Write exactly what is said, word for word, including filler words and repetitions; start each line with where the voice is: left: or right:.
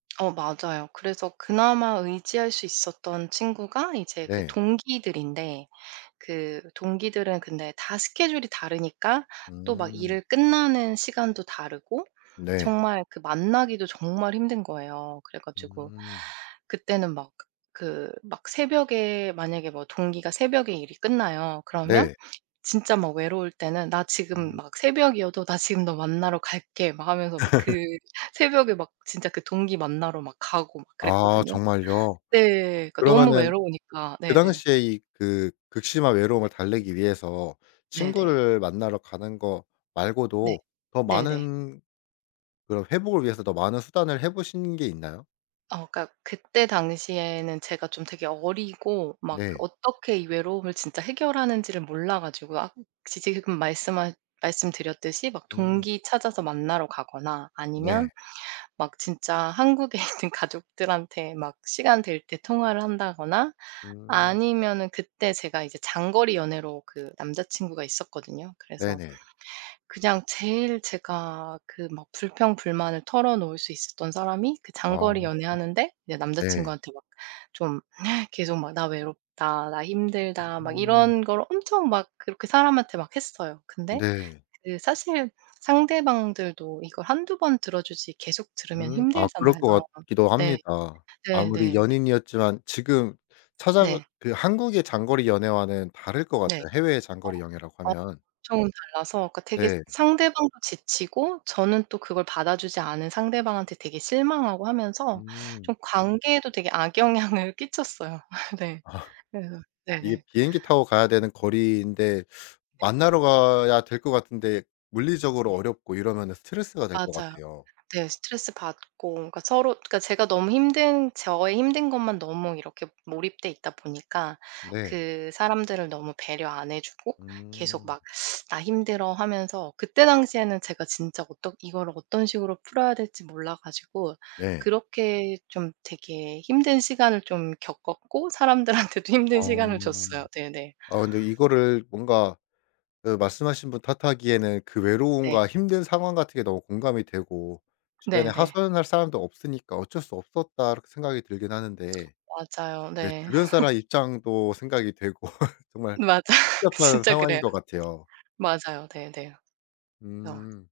right: 어 맞아요. 그래서 그나마 의지할 수 있었던 친구가 이제 그
left: 네.
right: 동기들인데 그 동기들은 근데 다 스케줄이 다르니까 또 막
left: 음.
right: 일을 끝나는 시간도 다르고
left: 네.
right: 정말 그 만나기도 정말 힘든 거예요. 그래 가지고
left: 음.
right: 그때는 막 그 막 새벽에 만약에 뭐 동기가 새벽에 일이 끝나요. 그러면
left: 네.
right: 진짜 막 외로울 때는 "나 지금."
left: 음.
right: 막 새벽이어도 "나 지금 너 만나러 갈게."막 하면서 막 그 새벽에 막 진짜 그 동기 만나러 막 가고 막
left: 아
right: 그랬거든요.
left: 정말요?
right: 네. 그러니까 너무
left: 그러면은
right: 외로우니까.
left: 그
right: 네네.
left: 당시에 이 그 극심한 외로움을 달래기 위해서
right: 네네.
left: 친구를 만나러 가는 거
right: 네.
left: 말고도 더
right: 네네.
left: 많은 그런 회복을 위해서 더 많은 수단을 해보신 게 있나요?
right: 어 그니까 그때 당시에는 제가 좀 되게 어리고 막 그
left: 네.
right: 어떻게 이 외로움을 진짜 해결하는지를 몰라 가지고 아 혹시 지금 말씀하 말씀드렸듯이 막
left: 음.
right: 동기 찾아서 만나러 가거나 아니면
left: 네.
right: 막 진짜 한국에 있는 가족들한테 막 시간 될 때 통화를 한다거나
left: 음.
right: 아니면은 그때 제가 이제 장거리 연애로 그 남자친구가 있었거든요. 그래서
left: 네네.
right: 그냥 제일 제가 그 막 불평불만을 털어놓을 수 있었던 사람이 그
left: 아.
right: 장거리 연애하는데
left: 네.
right: 남자친구한테 이제 막 좀 계속 "나 외롭다, 나 힘들다."막
left: 음.
right: 이런 걸 엄청 막 그렇게 사람한테 막 했어요. 근데
left: 네.
right: 그 사실 상대방들도 이걸 한두 번 들어주지 계속 들으면
left: 음 아 그럴
right: 힘들잖아요.
left: 것 같기도
right: 네.
left: 합니다. 아무리
right: 네네네.
left: 연인이었지만 지금 찾아가
right: 네.
left: 그 한국의 장거리 연애와는 다를 것
right: 네.
left: 같아요 해외의 장거리 연애라고
right: [unintelligible]
left: 하면.
right: 엄청 달라서 그 되게
left: 네.
right: 상대방도 지치고 저는 또 그걸 받아주지 않은 상대방한테 되게 실망하고 하면서
left: 음.
right: 좀 관계에도 되게 악영향을 끼쳤어요. 네.
left: 아.
right: 그래서
left: 이게
right: 네네.
left: 비행기 타고 가야 되는 거리인데 만나러 가야 될 것 같은데 물리적으로
right: 네.
left: 어렵고 이러면 스트레스가 될 것
right: 맞아요.
left: 같아요.
right: 네. 스트레스받고 그러니까 서로 그러니까 제가 너무 힘든 저의 힘든 것만 너무 이렇게 몰입돼 있다 보니까
left: 네.
right: 그 사람들을 너무 배려 안 해주고 계속
left: 음.
right: 막 "나 힘들어."하면서 그때 당시에는 제가 진짜 어떻 이거를 어떤 식으로 풀어야 될지 몰라 가지고
left: 네.
right: 그렇게 좀 되게 힘든 시간을 좀 겪었고 사람들한테도
left: 아.
right: 힘든 시간을 줬어요. 네네.
left: 아 근데 이거를 뭔가 그 말씀하신 분 탓하기에는 그
right: 네.
left: 외로움과 힘든 상황 같은 게 너무 공감이 되고 '주변에
right: 네네.
left: 하소연 할 사람도 없으니까 어쩔 수 없었다.' 생각이 들긴 하는데
right: 맞아요.
left: 근데
right: 네.
left: 주변 사람 입장도 생각이 되고 정말
right: 맞아요.
left: 복잡한
right: 진짜
left: 상황인
right: 그래요.
left: 것 같아요.
right: 맞아요. 네네. 어.
left: 음.